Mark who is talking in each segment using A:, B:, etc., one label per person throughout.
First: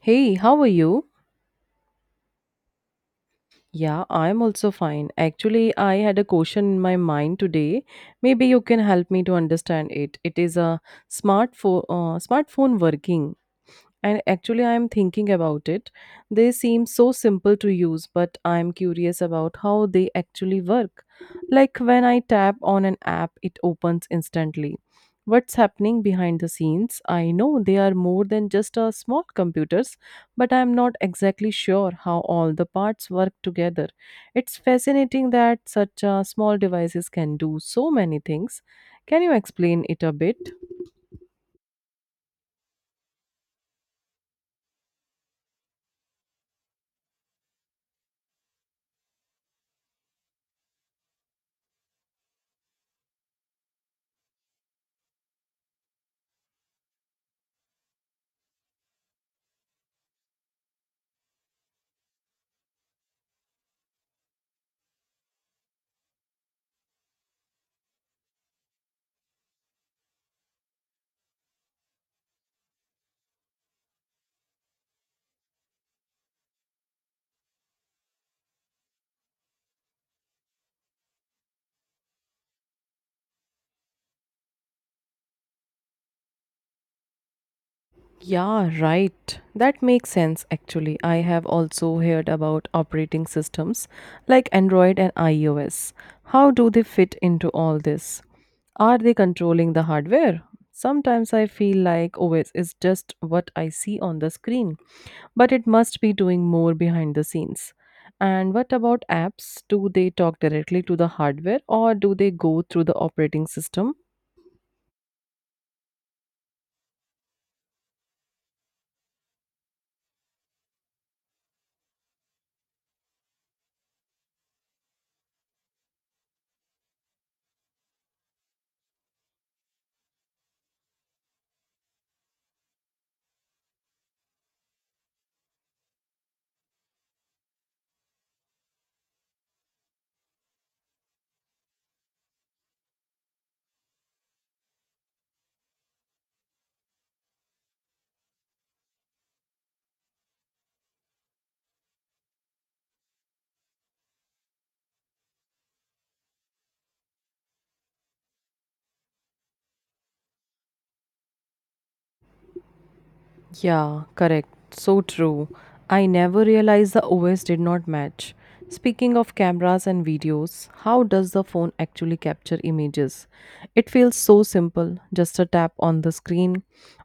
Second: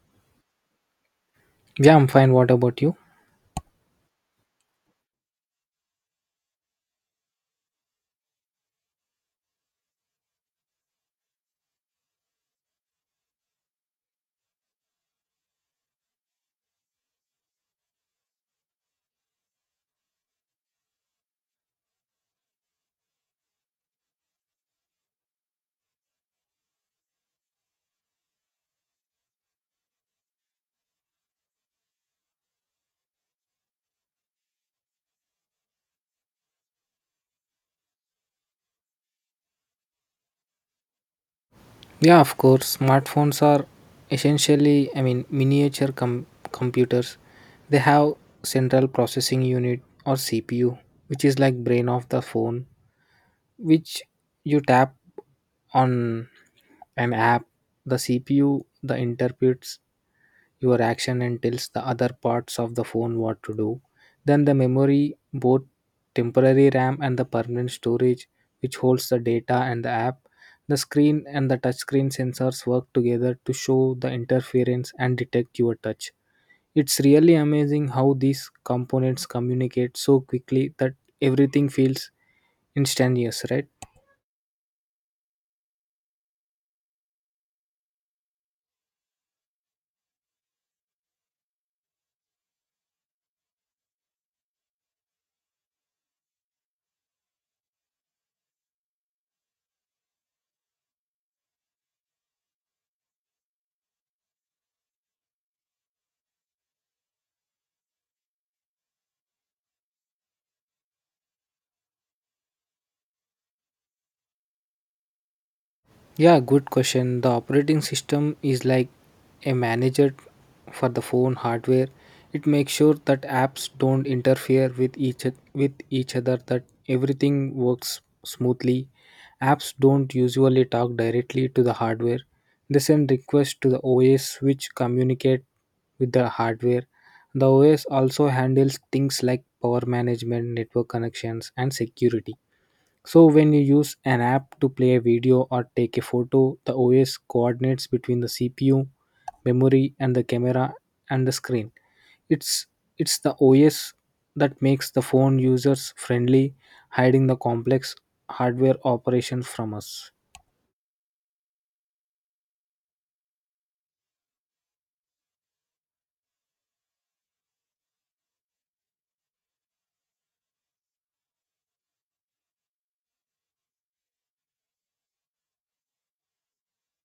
A: Hey, how are you?
B: Yeah, I'm fine. What about you?
A: Yeah, I'm also fine. Actually, I had a question in my mind today. Maybe you can help me to understand it. It is a smartphone working. And actually, I'm thinking about it. They seem so simple to use, but I'm curious about how they actually work. Like when I tap on an app, it opens instantly. What's happening behind the scenes? I know they are more than just a small computers, but I'm not exactly sure how all the parts work together. It's fascinating that such small devices can do so many things. Can you explain it a bit?
B: Yeah, of course. Smartphones are essentially, I mean, miniature computers. They have central processing unit or CPU, which is like brain of the phone, which you tap on an app. The CPU the interprets your action and tells the other parts of the phone what to do. Then the memory, both temporary RAM and the permanent storage, which holds the data and the app. The screen and the touchscreen sensors work together to show the interference and detect your touch. It's really amazing how these components communicate so quickly that everything feels instantaneous, right?
A: Yeah, right. That makes sense actually. I have also heard about operating systems like Android and iOS. How do they fit into all this? Are they controlling the hardware? Sometimes I feel like OS is just what I see on the screen, but it must be doing more behind the scenes. And what about apps? Do they talk directly to the hardware or do they go through the operating system?
B: Yeah, good question. The operating system is like a manager for the phone hardware. It makes sure that apps don't interfere with each other, that everything works smoothly. Apps don't usually talk directly to the hardware. They send requests to the OS, which communicate with the hardware. The OS also handles things like power management, network connections, and security. So when you use an app to play a video or take a photo, the OS coordinates between the CPU, memory, and the camera and the screen. It's it's the OS that makes the phone users friendly, hiding the complex hardware operations from us.
A: Yeah, correct. So true. I never realized the OS did not match. Speaking of cameras and videos, how does the phone actually capture images? It feels so simple, just a tap on the screen,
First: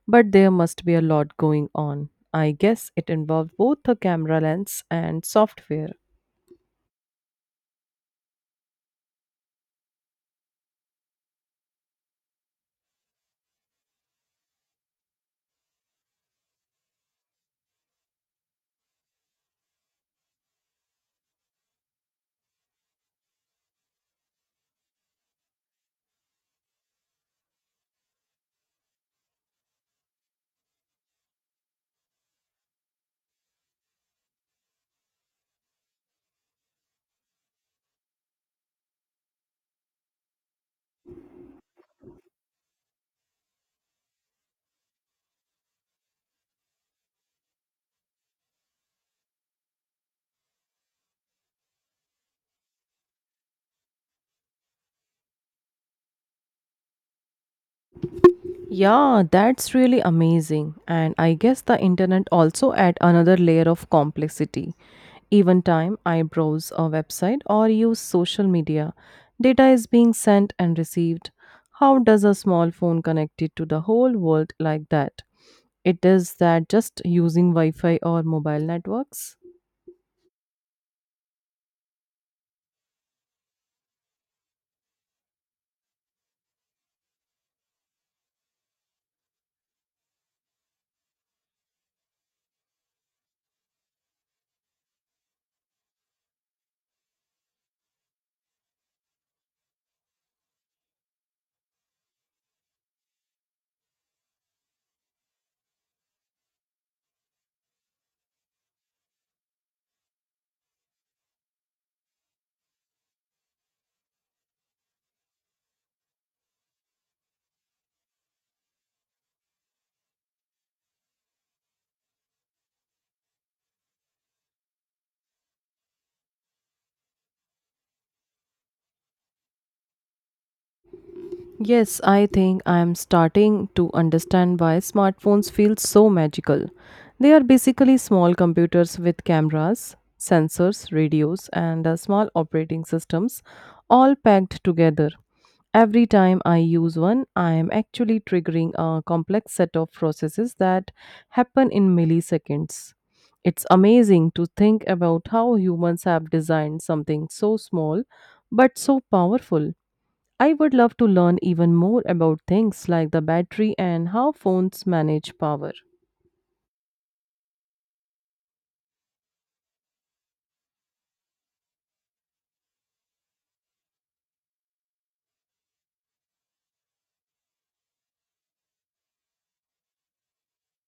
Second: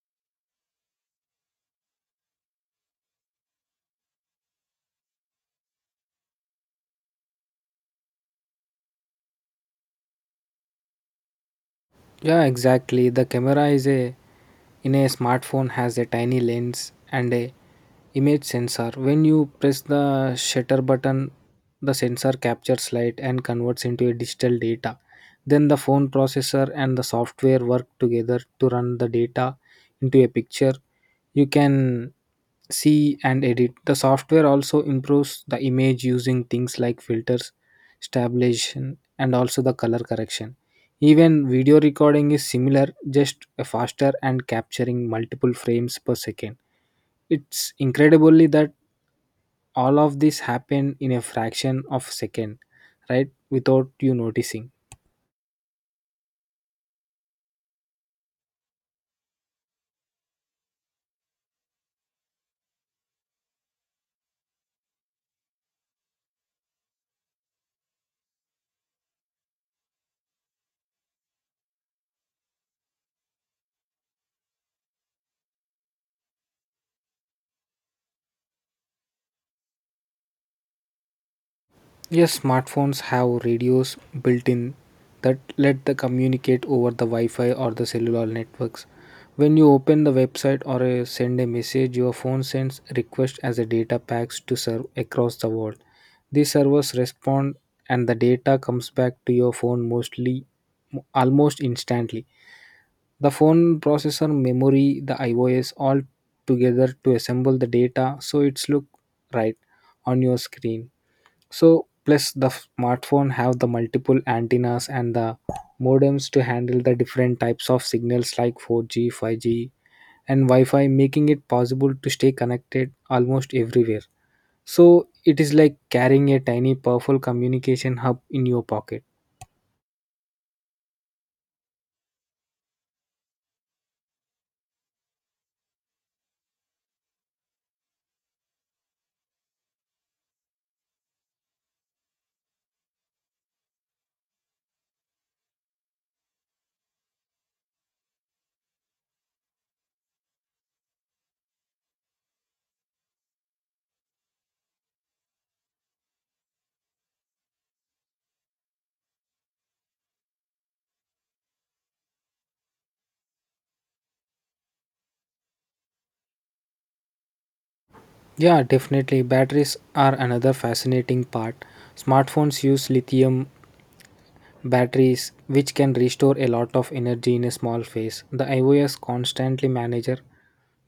A: but there must be a lot going on. I guess it involved both the camera lens and software.
B: Yeah, exactly. The camera is a in a smartphone has a tiny lens and a image sensor. When you press the shutter button, the sensor captures light and converts into a digital data. Then the phone processor and the software work together to run the data into a picture. You can see and edit. The software also improves the image using things like filters, stabilization, and also the color correction. Even video recording is similar, just faster and capturing multiple frames per second. It's incredibly that all of this happen in a fraction of a second, right? Without you noticing.
A: Yeah, that's really amazing. And I guess the internet also add another layer of complexity. Even time I browse a website or use social media, data is being sent and received. How does a small phone connect it to the whole world like that? It is that just using Wi-Fi or mobile networks?
B: Yes, smartphones have radios built in that let the communicate over the Wi-Fi or the cellular networks. When you open the website or send a message, your phone sends request as a data packs to serve across the world. These servers respond and the data comes back to your phone mostly almost instantly. The phone processor, memory, the iOS all together to assemble the data so it's look right on your screen. So plus the smartphone have the multiple antennas and the modems to handle the different types of signals like 4G, 5G, and Wi-Fi, making it possible to stay connected almost everywhere. So it is like carrying a tiny powerful communication hub in your pocket.
A: Yes, I think I am starting to understand why smartphones feel so magical. They are basically small computers with cameras, sensors, radios, and small operating systems all packed together. Every time I use one, I am actually triggering a complex set of processes that happen in milliseconds. It's amazing to think about how humans have designed something so small but so powerful. I would love to learn even more about things like the battery and how phones manage power.
B: Yeah, definitely. Batteries are another fascinating part. Smartphones use lithium batteries, which can restore a lot of energy in a small phase. The iOS constantly manager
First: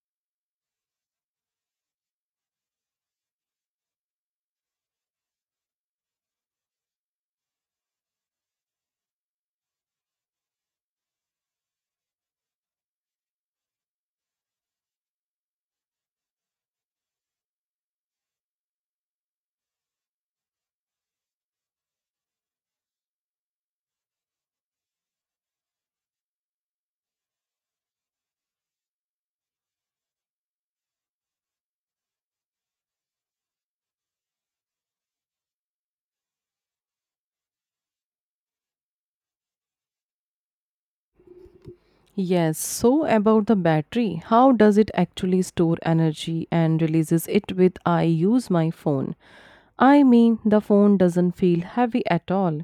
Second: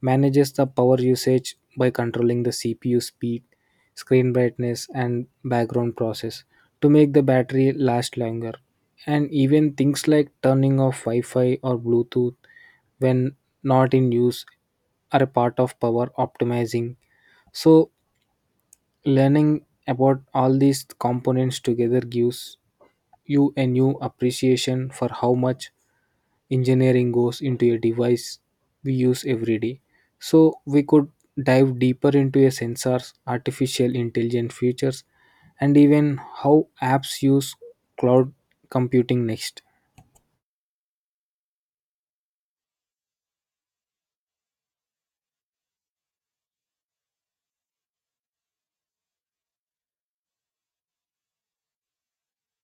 B: manages the power usage by controlling the CPU speed, screen brightness, and background process to make the battery last longer. And even things like turning off Wi Fi or Bluetooth when not in use are a part of power optimizing. So, learning about all these components together gives you a new appreciation for how much engineering goes into a device we use every day. So, we could dive deeper into a sensors, artificial intelligence features, and even how apps use cloud computing next.
A: Yes, so about the battery, how does it actually store energy and releases it with I use my phone? I mean, the phone doesn't feel heavy at all,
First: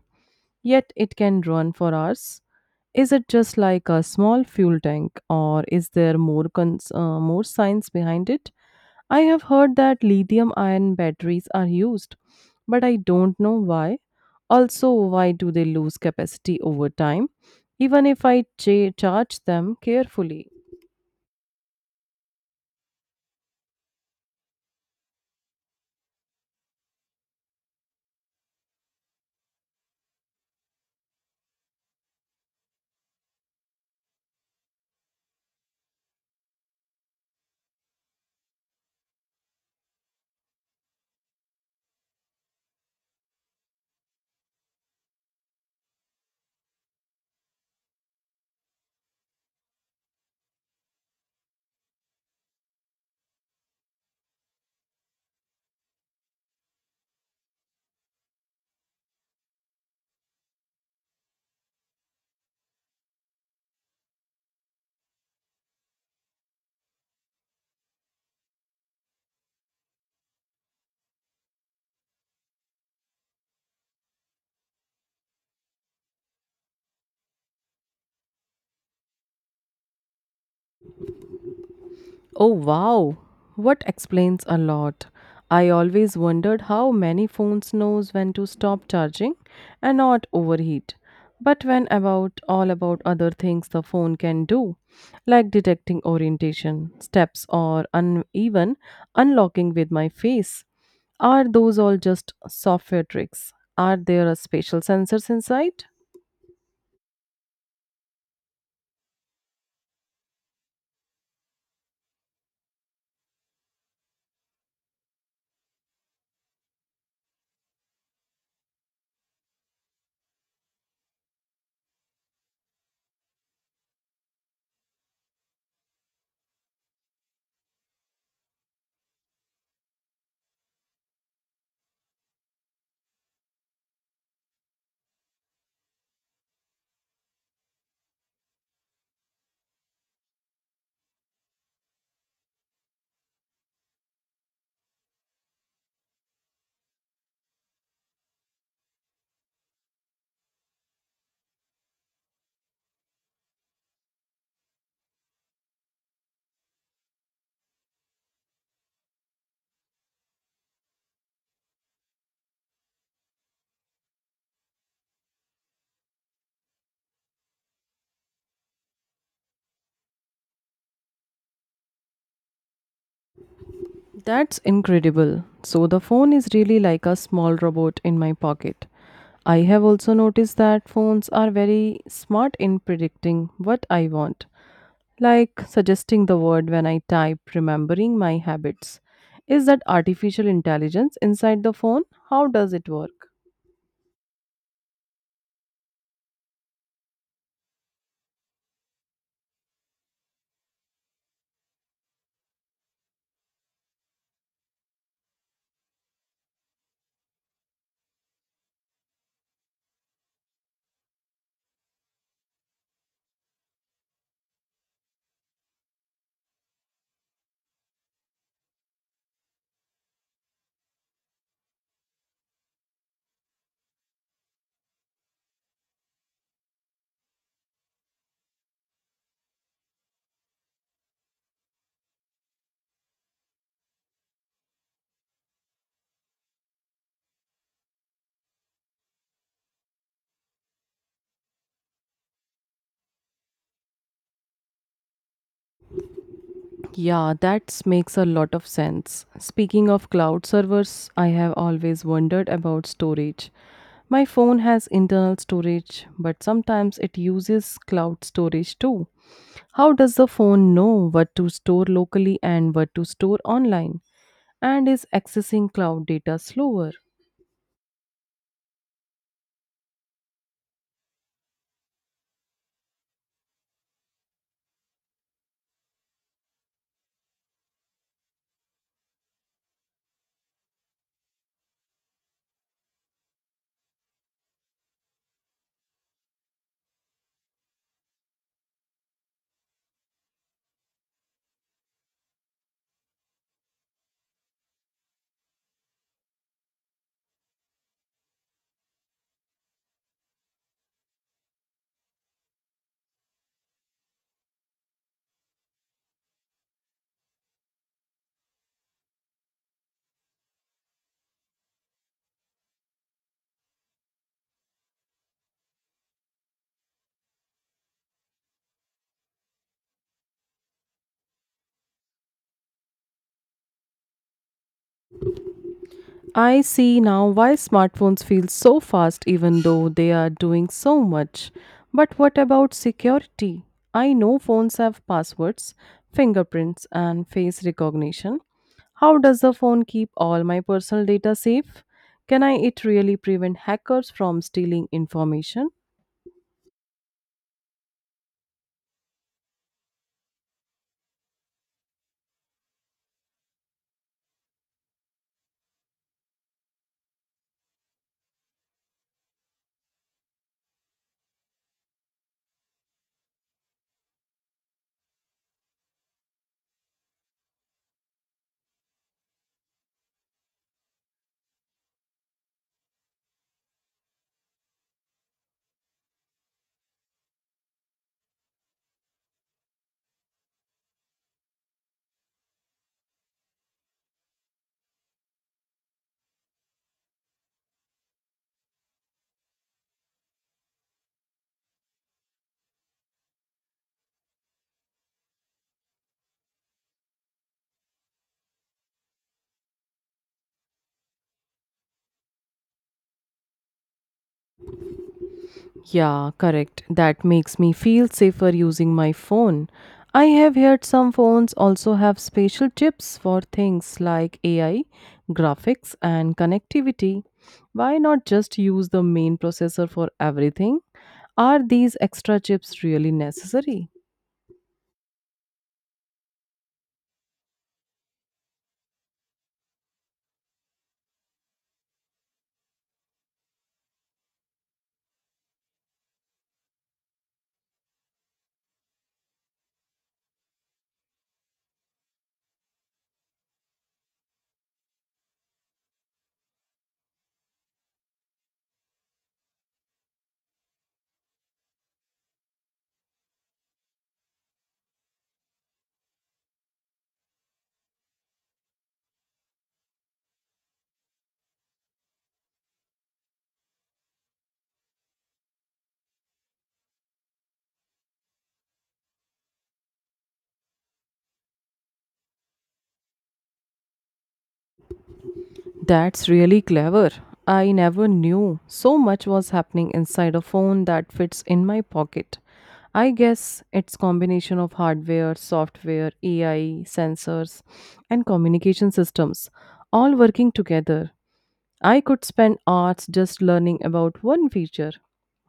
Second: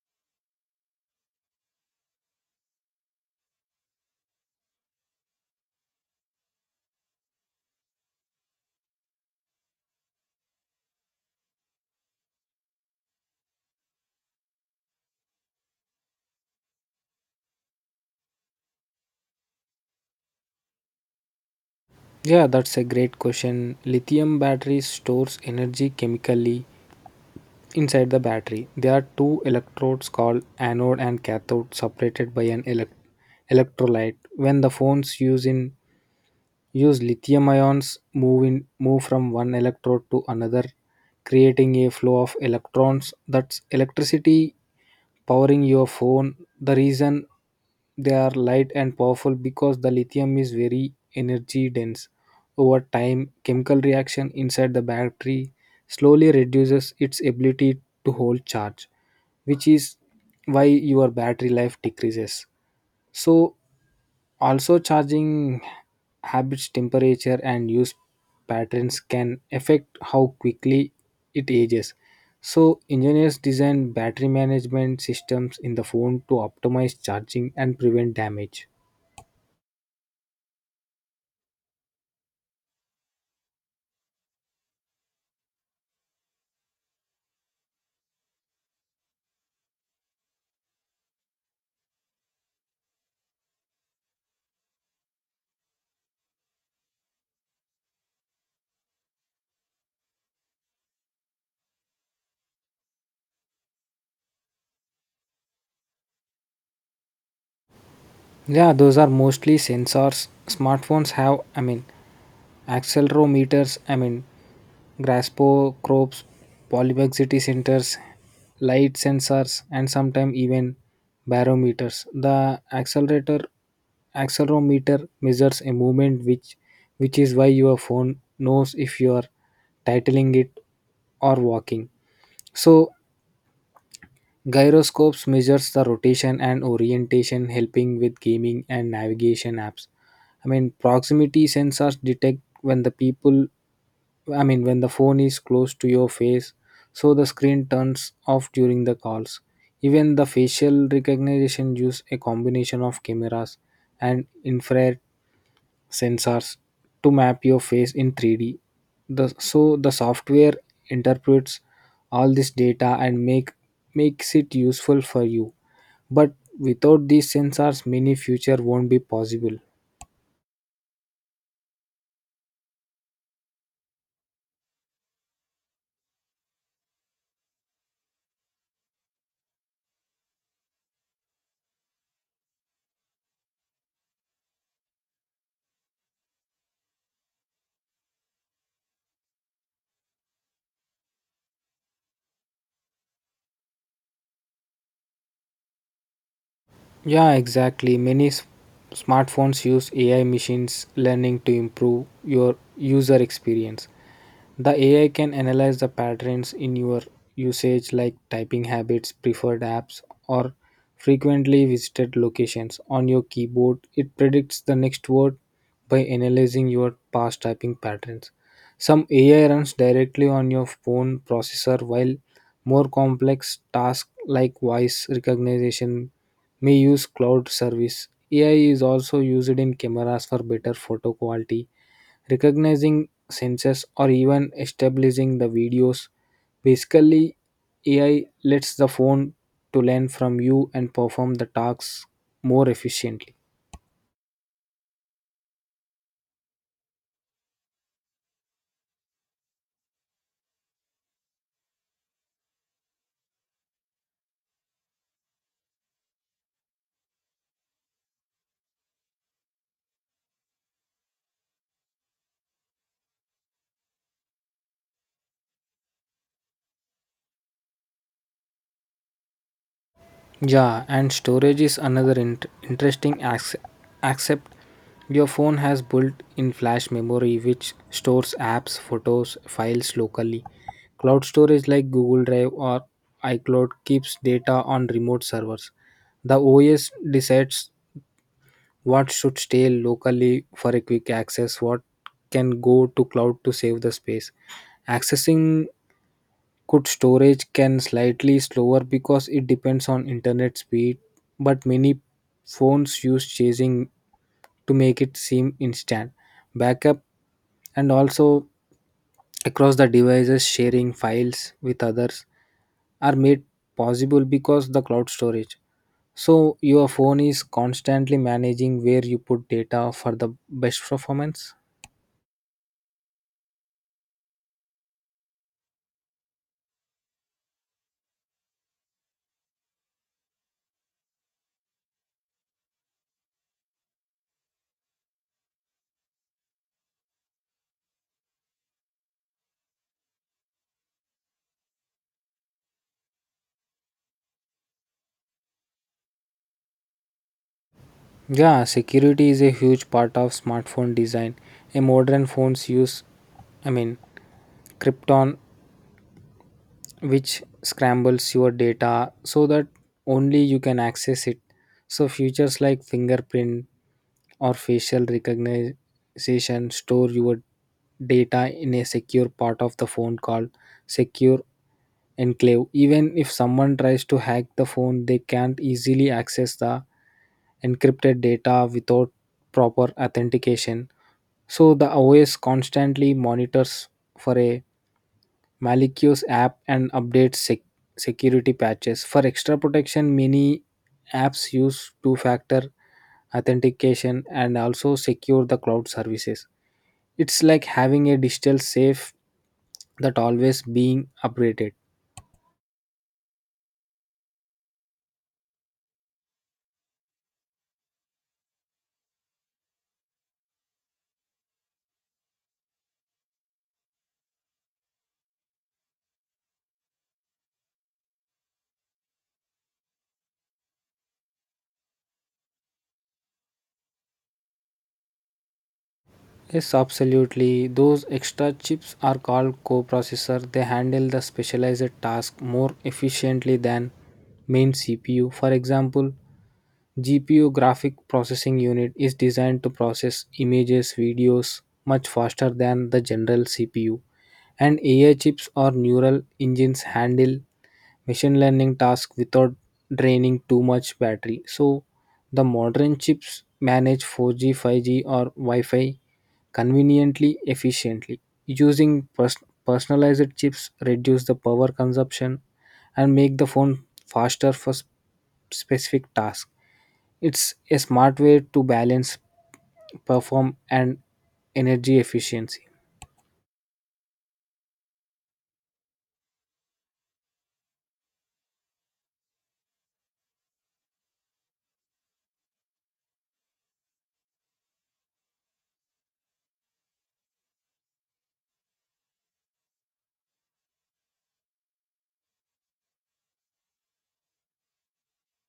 A: yet it can run for hours. Is it just like a small fuel tank or is there more science behind it? I have heard that lithium ion batteries are used, but I don't know why. Also, why do they lose capacity over time, even if I charge them carefully?
B: Yeah, that's a great question. Lithium batteries stores energy chemically inside the battery. There are two electrodes called anode and cathode separated by an electrolyte. When the phones use lithium ions move from one electrode to another, creating a flow of electrons, that's electricity powering your phone. The reason they are light and powerful because the lithium is very energy dense. Over time, chemical reaction inside the battery slowly reduces its ability to hold charge, which is why your battery life decreases. So also, charging habits, temperature, and use patterns can affect how quickly it ages. So, engineers design battery management systems in the phone to optimize charging and prevent damage.
A: Oh wow, what explains a lot. I always wondered how many phones knows when to stop charging and not overheat. But when about all about other things the phone can do, like detecting orientation, steps or uneven unlocking with my face. Are those all just software tricks? Are there a special sensors inside?
B: Yeah, those are mostly sensors. Smartphones have, I mean, accelerometers, I mean, graspo probes, polymexity centers, light sensors, and sometimes even barometers. The accelerator accelerometer measures a movement, which is why your phone knows if you are titling it or walking. So gyroscopes measures the rotation and orientation, helping with gaming and navigation apps. I mean, proximity sensors detect when the people, I mean, when the phone is close to your face, so the screen turns off during the calls. Even the facial recognition use a combination of cameras and infrared sensors to map your face in 3D. So the software interprets all this data and makes it useful for you. But without these sensors, many future won't be possible.
A: That's incredible. So the phone is really like a small robot in my pocket. I have also noticed that phones are very smart in predicting what I want. Like suggesting the word when I type remembering my habits. Is that artificial intelligence inside the phone? How does it work?
B: Yeah, exactly. Many smartphones use AI machines learning to improve your user experience. The AI can analyze the patterns in your usage, like typing habits, preferred apps, or frequently visited locations on your keyboard. It predicts the next word by analyzing your past typing patterns. Some AI runs directly on your phone processor, while more complex tasks like voice recognition may use cloud service. AI is also used in cameras for better photo quality recognizing senses, or even establishing the videos. Basically, AI lets the phone to learn from you and perform the tasks more efficiently.
A: Yeah, that makes a lot of sense. Speaking of cloud servers, I have always wondered about storage. My phone has internal storage, but sometimes it uses cloud storage too. How does the phone know what to store locally and what to store online? And is accessing cloud data slower?
B: Yeah, and storage is another interesting accept. Your phone has built-in flash memory which stores apps, photos, files locally. Cloud storage like Google Drive or iCloud keeps data on remote servers. The OS decides what should stay locally for a quick access. What can go to cloud to save the space? Accessing good storage can slightly slower because it depends on internet speed, but many phones use chasing to make it seem instant. Backup and also across the devices sharing files with others are made possible because the cloud storage, so your phone is constantly managing where you put data for the best performance.
A: I see now why smartphones feel so fast even though they are doing so much. But what about security? I know phones have passwords, fingerprints, and face recognition. How does the phone keep all my personal data safe? Can I it really prevent hackers from stealing information?
B: Yeah, security is a huge part of smartphone design. A modern phones use, I mean, krypton, which scrambles your data so that only you can access it. So, features like fingerprint or facial recognition store your data in a secure part of the phone called secure enclave. Even if someone tries to hack the phone, they can't easily access the encrypted data without proper authentication. So, the OS constantly monitors for a Malicio's app and updates security patches. For extra protection, many apps use two factor authentication and also secure the cloud services. It's like having a digital safe that always being upgraded.
A: Yeah, correct. That makes me feel safer using my phone. I have heard some phones also have special chips for things like AI, graphics, and connectivity. Why not just use the main processor for everything? Are these extra chips really necessary?
B: Yes, absolutely. Those extra chips are called coprocessor. They handle the specialized task more efficiently than main CPU. For example, GPU graphic processing unit is designed to process images, videos much faster than the general CPU. And AI chips or neural engines handle machine learning tasks without draining too much battery. So the modern chips manage 4G, 5G, or Wi-Fi conveniently efficiently. Using personalized chips reduce the power consumption and make the phone faster for specific tasks. It's a smart way to balance perform and energy efficiency.
A: That's really clever. I never knew so much was happening inside a phone that fits in my pocket. I guess it's combination of hardware, software, AI, sensors and communication systems all working together. I could spend hours just learning about one feature.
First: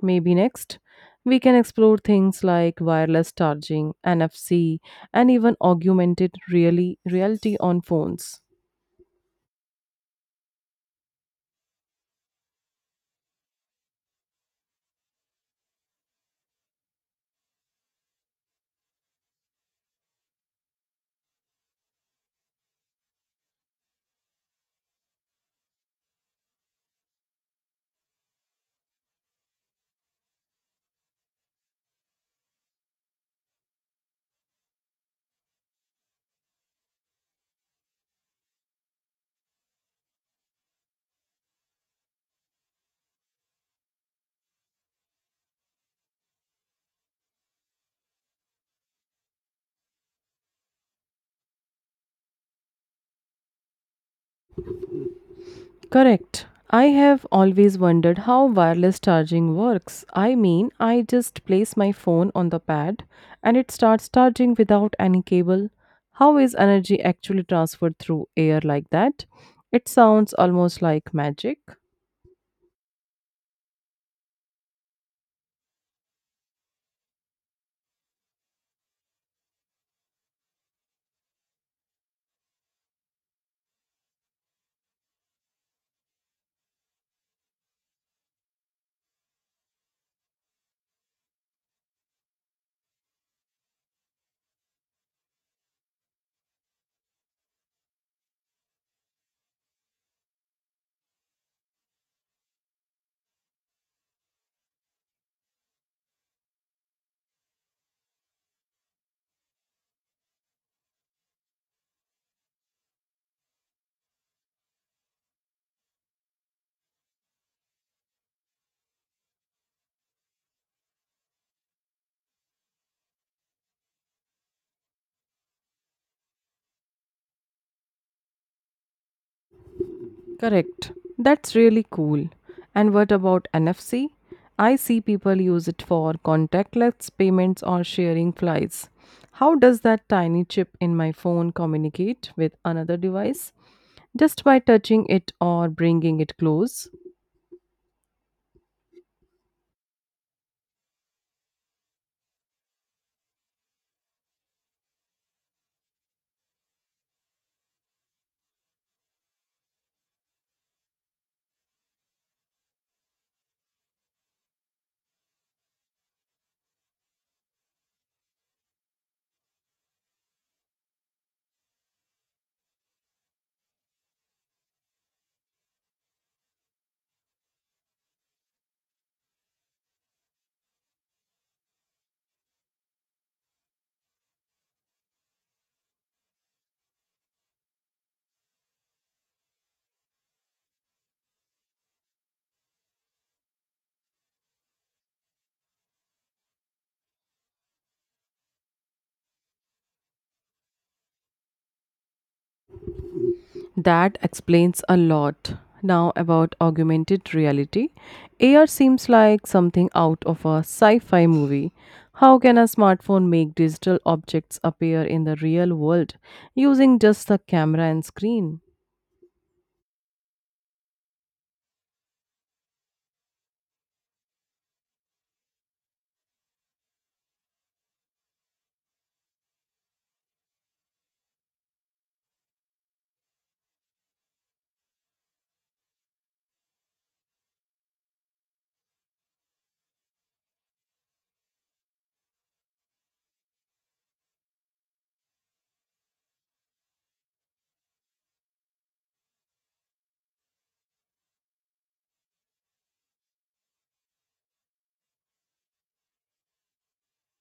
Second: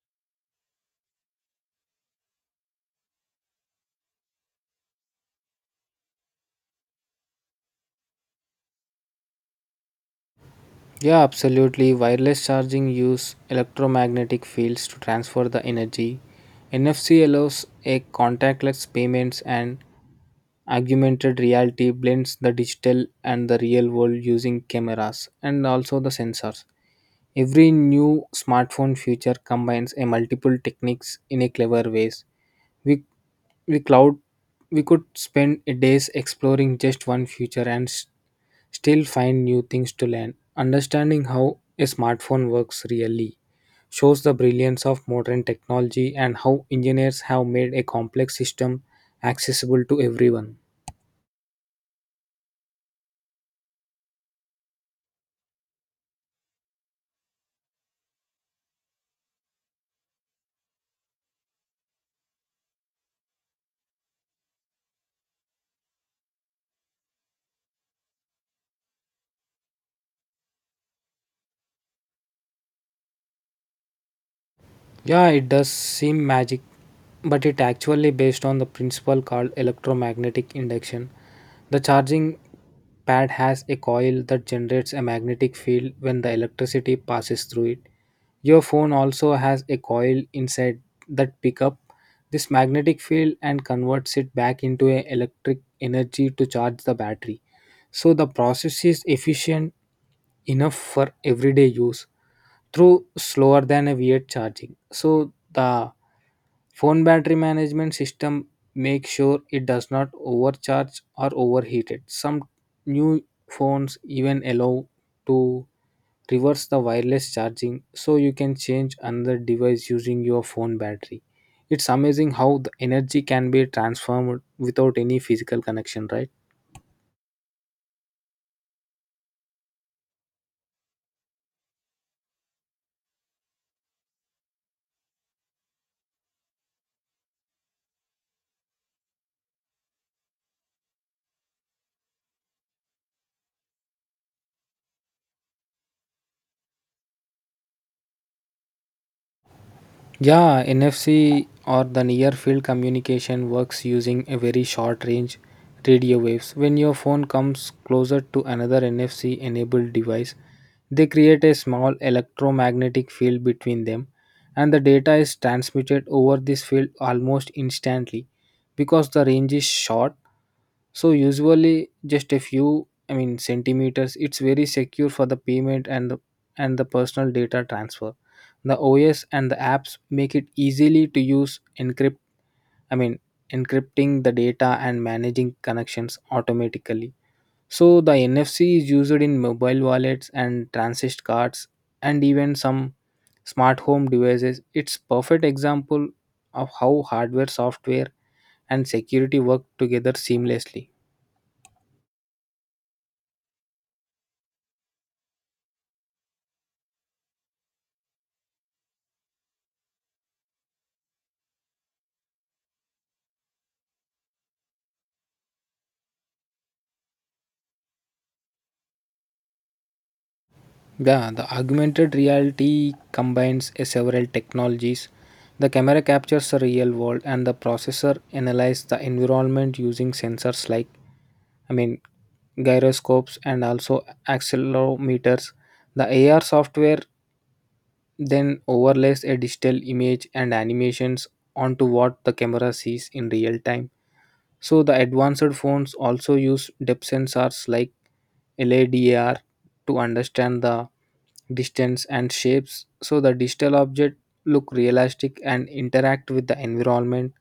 A: Maybe next we can explore things like wireless charging, NFC and even augmented really reality on phones.
B: Yeah, absolutely. Wireless charging use electromagnetic fields to transfer the energy. NFC allows a contactless payments, and augmented reality blends the digital and the real world using cameras and also the sensors. Every new smartphone feature combines a multiple techniques in a clever ways. We we we cloud we could spend days exploring just one future and still find new things to learn. Understanding how a smartphone works really shows the brilliance of modern technology and how engineers have made a complex system accessible to everyone.
A: Correct. I have always wondered how wireless charging works. I mean, I just place my phone on the pad and it starts charging without any cable. How is energy actually transferred through air like that? It sounds almost like magic.
B: Yeah, it does seem magic, but it actually based on the principle called electromagnetic induction. The charging pad has a coil that generates a magnetic field when the electricity passes through it. Your phone also has a coil inside that pick up this magnetic field and converts it back into an electric energy to charge the battery. So the process is efficient enough for everyday use through slower than a V8 charging. So the phone battery management system makes sure it does not overcharge or overheated. Some new phones even allow to reverse the wireless charging so you can change another device using your phone battery. It's amazing how the energy can be transformed without any physical connection, right?
A: Correct. That's really cool. And what about NFC? I see people use it for contactless payments or sharing flights. How does that tiny chip in my phone communicate with another device? Just by touching it or bringing it close?
B: Yeah, NFC or the near field communication works using a very short range radio waves. When your phone comes closer to another NFC enabled device, they create a small electromagnetic field between them, and the data is transmitted over this field almost instantly because the range is short. So usually just a few, I mean centimeters. It's very secure for the payment and the personal data transfer. The OS and the apps make it easily to use I mean encrypting the data and managing connections automatically. So the NFC is used in mobile wallets and transit cards and even some smart home devices. It's perfect example of how hardware, software, and security work together seamlessly.
A: That explains a lot. Now, about augmented reality. AR seems like something out of a sci fi movie. How can a smartphone make digital objects appear in the real world using just the camera and screen?
B: Yeah, the augmented reality combines a several technologies. The camera captures the real world and the processor analyzes the environment using sensors like I mean gyroscopes and also accelerometers. The AR software then overlays a digital image and animations onto what the camera sees in real time. So the advanced phones also use depth sensors like LADR to understand the distance and shapes so the digital object look realistic and interact with the environment.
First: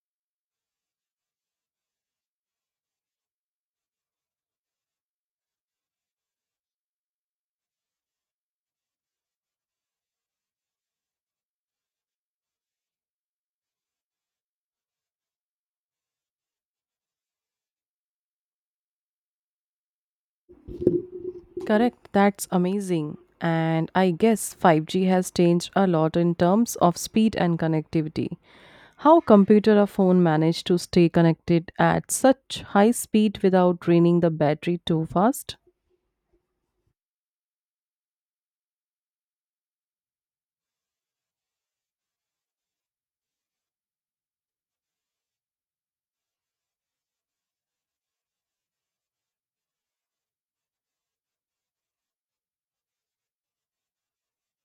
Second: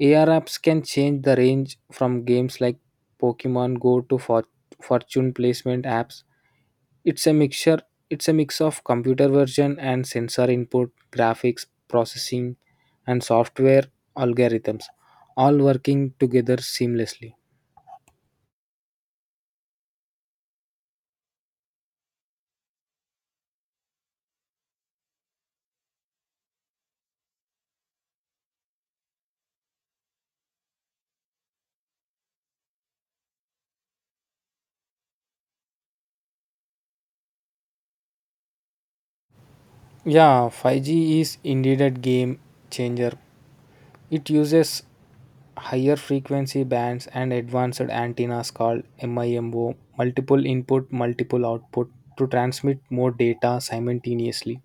B: AR apps can change the range from games like Pokemon Go to fortune placement apps. It's a mixture it's a mix of computer version and sensor input, graphics, processing and software algorithms all working together seamlessly.
A: Correct, that's amazing. And I guess 5G has changed a lot in terms of speed and connectivity. How computer or phone manage to stay connected at such high speed without draining the battery too fast?
B: Yeah, 5G is indeed a game changer. It uses higher frequency bands and advanced antennas called MIMO, multiple input, multiple output, to transmit more data simultaneously.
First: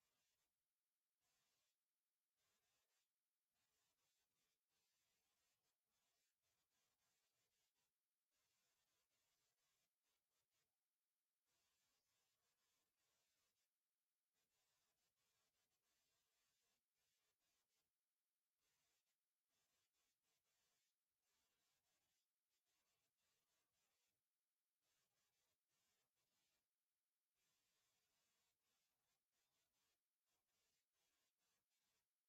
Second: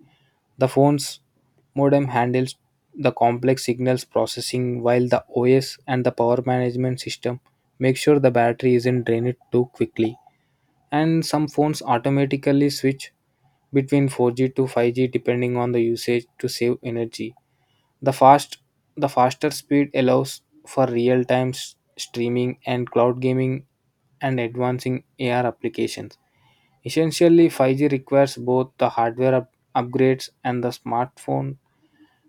B: The phone's modem handles the complex signals processing while the OS and the power management system make sure the battery isn't drained too quickly. And some phones automatically switch between 4G to 5G depending on the usage to save energy. The fast the faster speed allows for real-time streaming and cloud gaming and advancing AR applications. Essentially, 5G requires both the hardware upgrades and the smartphone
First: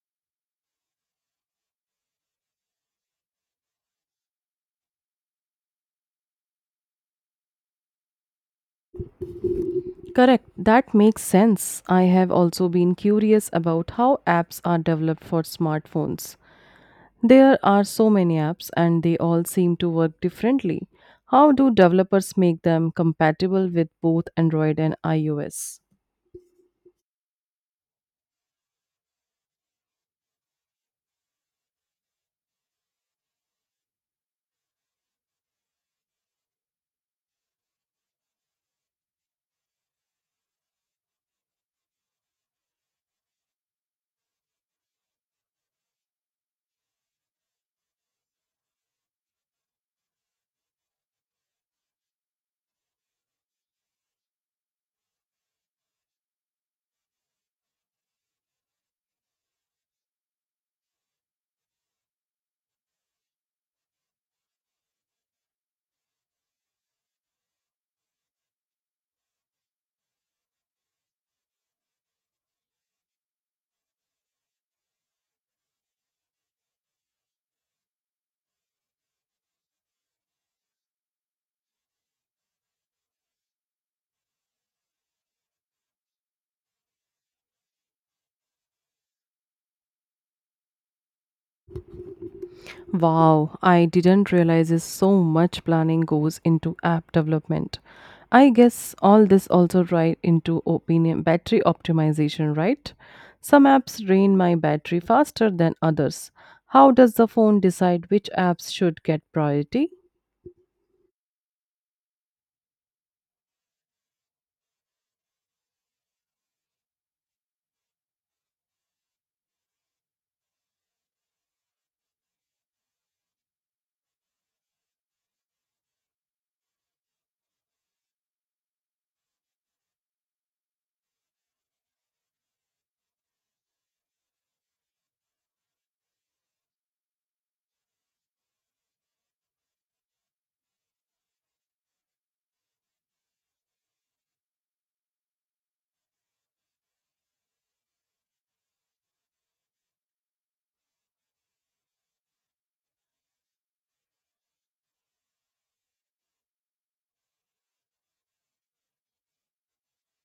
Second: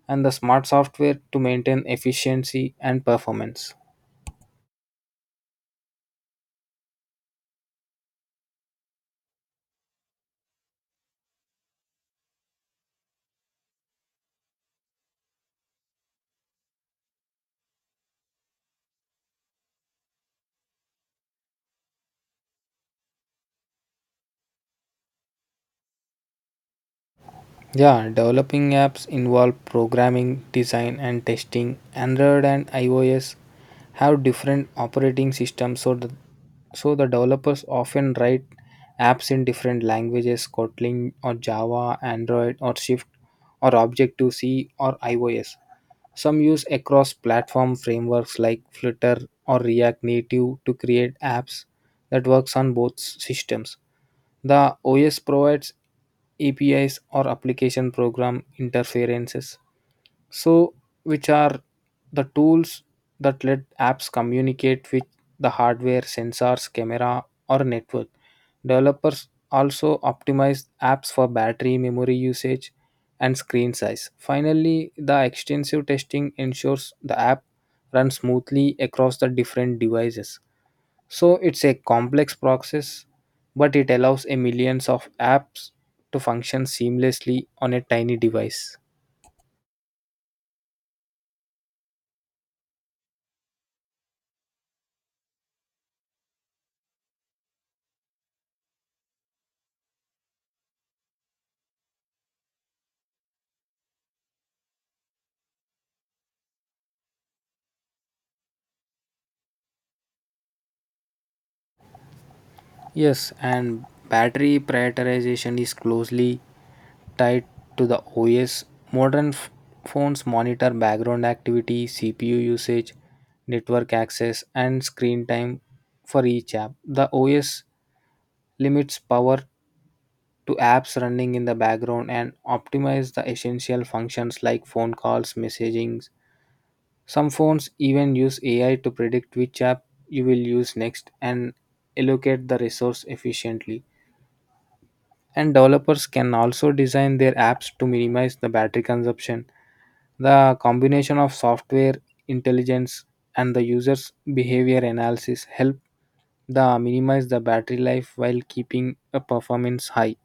B: and the smart software to maintain efficiency and performance.
A: Correct, that makes sense. I have also been curious about how apps are developed for smartphones. There are so many apps and they all seem to work differently. How do developers make them compatible with both Android and iOS?
B: Yeah, developing apps involve programming, design, and testing. Android and iOS have different operating systems, so the developers often write apps in different languages Kotlin or Java, Android or Swift or Objective C or iOS. Some use across platform frameworks like Flutter or React Native to create apps that works on both systems. The OS provides APIs or application program interfaces. So, which are the tools that let apps communicate with the hardware, sensors, camera, or network? Developers also optimize apps for battery, memory usage, and screen size. Finally, the extensive testing ensures the app runs smoothly across the different devices. So, it's a complex process, but it allows a millions of apps to function seamlessly on a tiny device.
A: Wow, I didn't realize is so much planning goes into app development. I guess all this also right into opinion battery optimization, right? Some apps drain my battery faster than others. How does the phone decide which apps should get priority?
B: Yes, and battery prioritization is closely tied to the OS. Modern phones monitor background activity, CPU usage, network access, and screen time for each app. The OS limits power to apps running in the background and optimize the essential functions like phone calls, messaging. Some phones even use AI to predict which app you will use next and allocate the resource efficiently. And developers can also design their apps to minimize the battery consumption. The combination of software intelligence and the user's behavior analysis help the minimize the battery life while keeping a performance high.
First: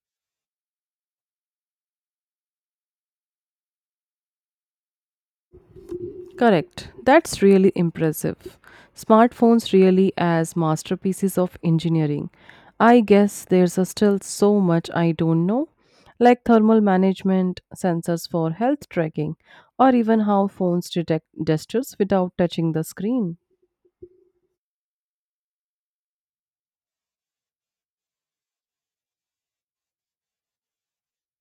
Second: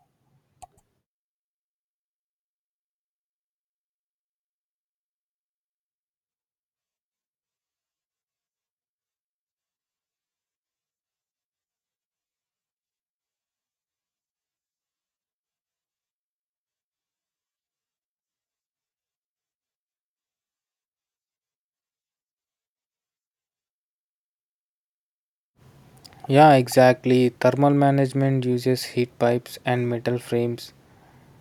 A: Correct. That's really impressive. Smartphones really as masterpieces of engineering. I guess there's a still so much I don't know, like thermal management, sensors for health tracking, or even how phones detect gestures without touching the screen.
B: Yeah, exactly. Thermal management uses heat pipes and metal frames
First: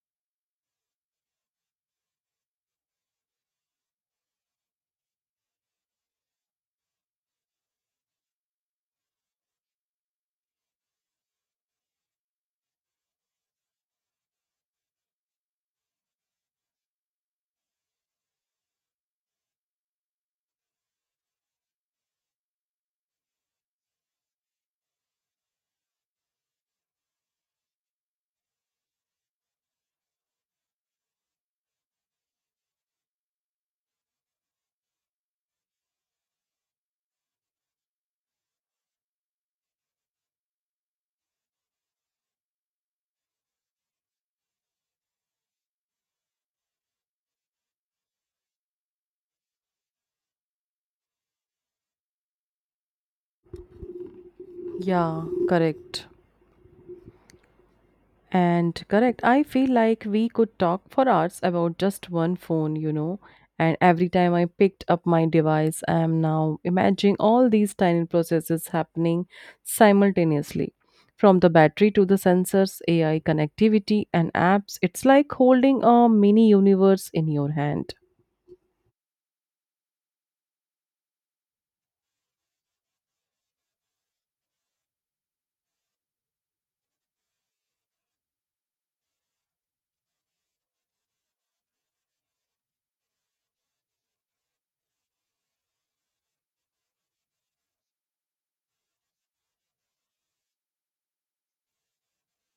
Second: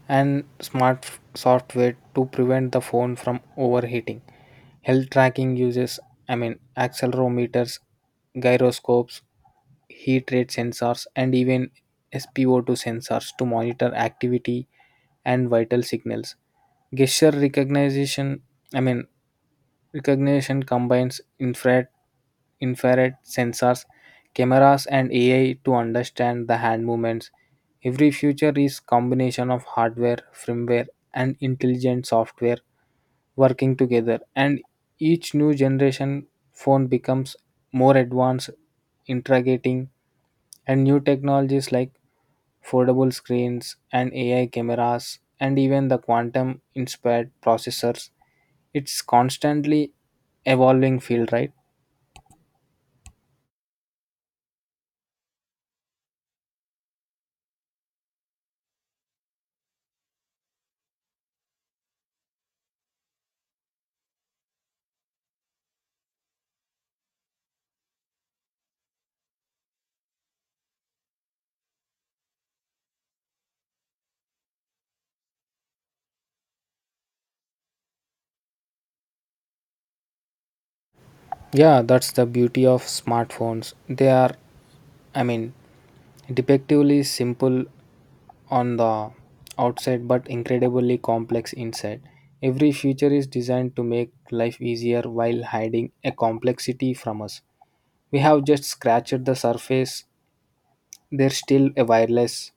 B: and smart software to prevent the phone from overheating. Health tracking uses, accelerometers, gyroscopes, heat rate sensors, and even SpO2 sensors to monitor activity and vital signals. Gesture recognition, I mean, recognition combines infrared sensors, cameras, and AI to understand the hand movements. Every feature is combination of hardware, firmware, and intelligent software working together and each new generation phone becomes more advanced integrating and new technologies like foldable screens and AI cameras and even the quantum inspired processors. It's constantly evolving field, right?
A: Yeah, correct. And correct, I feel like we could talk for hours about just one phone, you know. And every time I picked up my device, I am now imagining all these tiny processes happening simultaneously. From the battery to the sensors, AI connectivity, and apps, it's like holding a mini universe in your hand.
B: Yeah, that's the beauty of smartphones. They are I mean depictively simple on the outside but incredibly complex inside. Every feature is designed to make life easier while hiding a complexity from us. We have just scratched the surface. There's still a wireless,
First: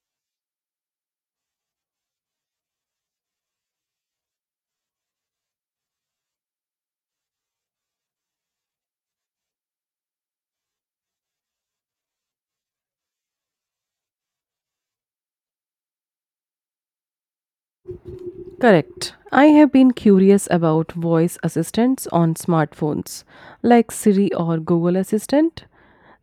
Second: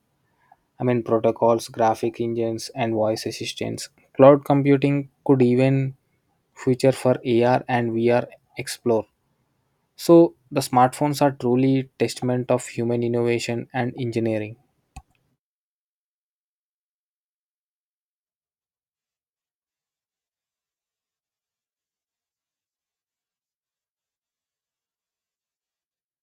B: I mean, protocols, graphic engines, and voice assistants. Cloud computing could even feature for AR and VR explore. So the smartphones are truly testament of human innovation and engineering.
A: Correct. I have been curious about voice assistants on smartphones, like Siri or Google Assistant.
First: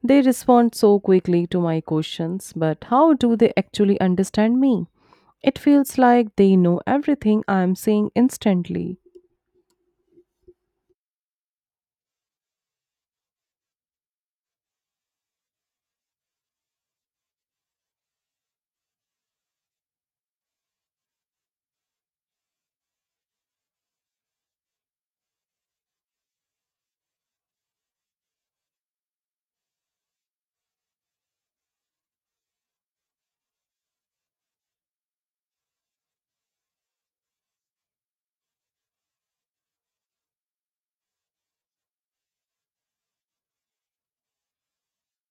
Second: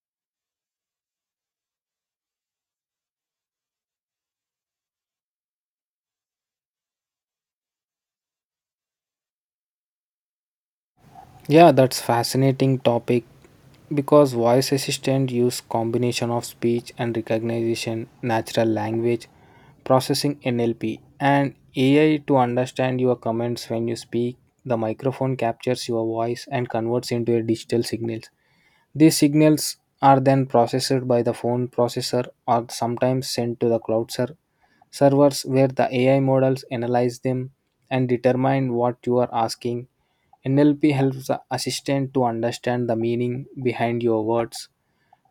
A: They respond so quickly to my questions, but how do they actually understand me? It feels like they know everything I am saying instantly.
B: Yeah, that's fascinating topic because voice assistant use combination of speech and recognition, natural language processing NLP and AI to understand your comments when you speak. The microphone captures your voice and converts into a digital signal. These signals are then processed by the phone processor or sometimes sent to the cloud servers where the AI models analyze them and determine what you are asking. NLP helps the assistant to understand the meaning behind your words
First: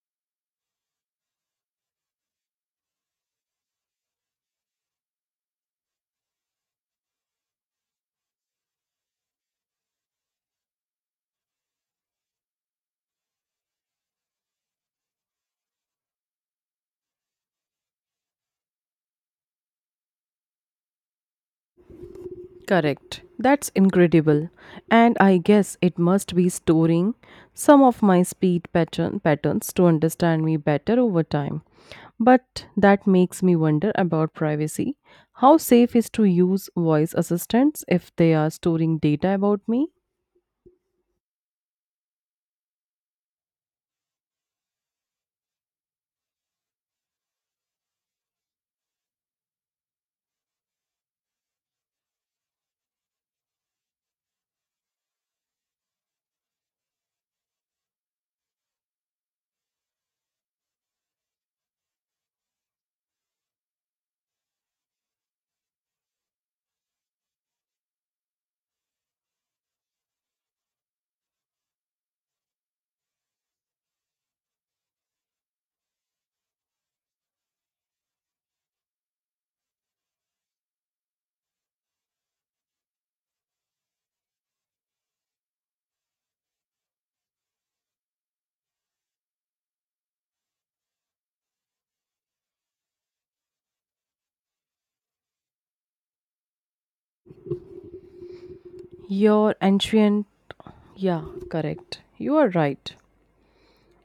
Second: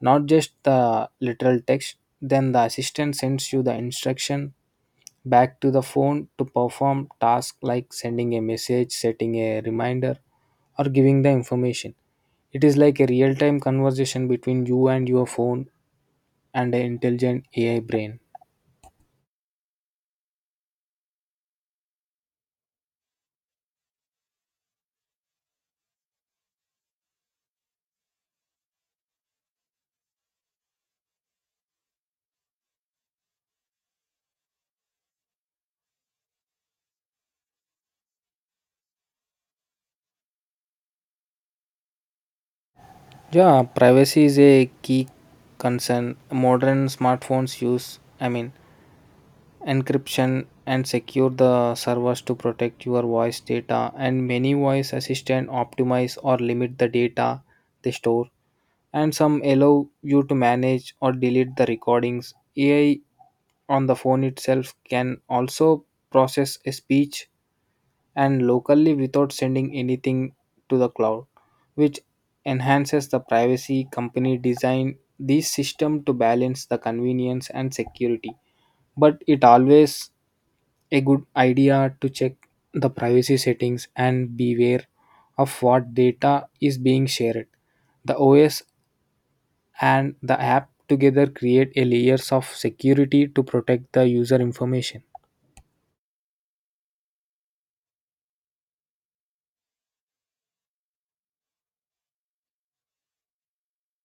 B: not just the literal text. Then the assistant sends you the instruction back to the phone to perform tasks like sending a message, setting a reminder, or giving the information. It is like a real time conversation between you and your phone and an intelligent AI brain.
A: Correct. That's incredible. And I guess it must be storing some of my speed pattern patterns to understand me better over time. But that makes me wonder about privacy. How safe is to use voice assistants if they are storing data about me?
B: Yeah, privacy is a key concern. Modern smartphones use, encryption and secure the servers to protect your voice data and many voice assistant optimize or limit the data they store and some allow you to manage or delete the recordings. AI on the phone itself can also process a speech and locally without sending anything to the cloud which enhances the privacy. Company design these system to balance the convenience and security but it always a good idea to check the privacy settings and beware of what data is being shared. The OS and the app together create a layers of security to protect the user information.
A: Your ancient, yeah, correct. You are right.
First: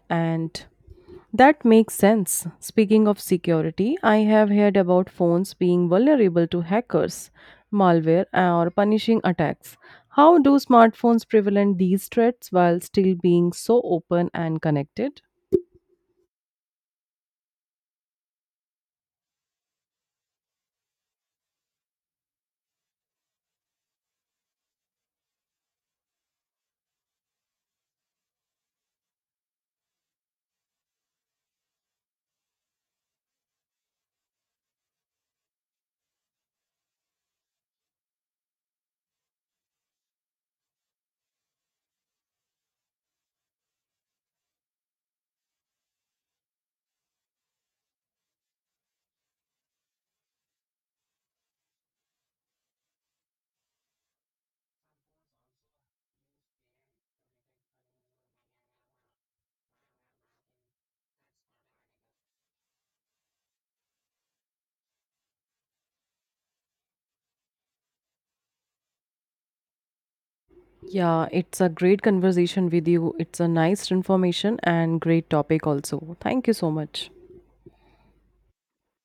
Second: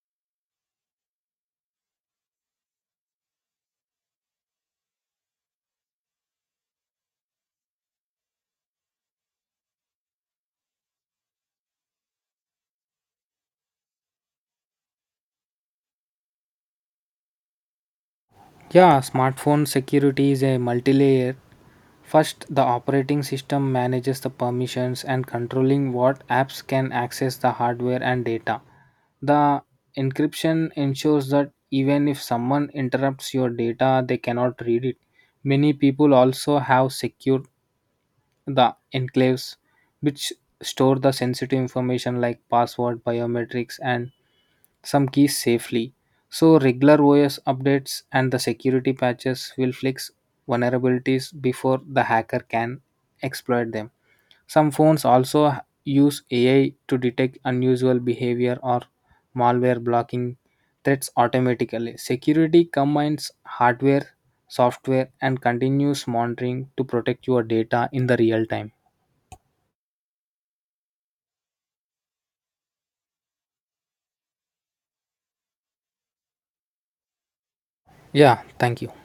A: And that makes sense. Speaking of security, I have heard about phones being vulnerable to hackers, malware, or punishing attacks. How do smartphones prevent these threats while still being so open and connected?
B: Yeah, smartphone security is a multi-layer. First, the operating system manages the permissions and controlling what apps can access the hardware and data. The encryption ensures that even if someone interrupts your data, they cannot read it. Many people also have secured the enclaves which store the sensitive information like password, biometrics and some keys safely. So, regular OS updates and the security patches will fix vulnerabilities before the hacker can exploit them. Some phones also use AI to detect unusual behavior or malware blocking threats automatically. Security combines hardware, software, and continuous monitoring to protect your data in the real time.
A: Yeah, it's a great conversation with you. It's a nice information and great topic also. Thank you so much.
B: Yeah, thank you.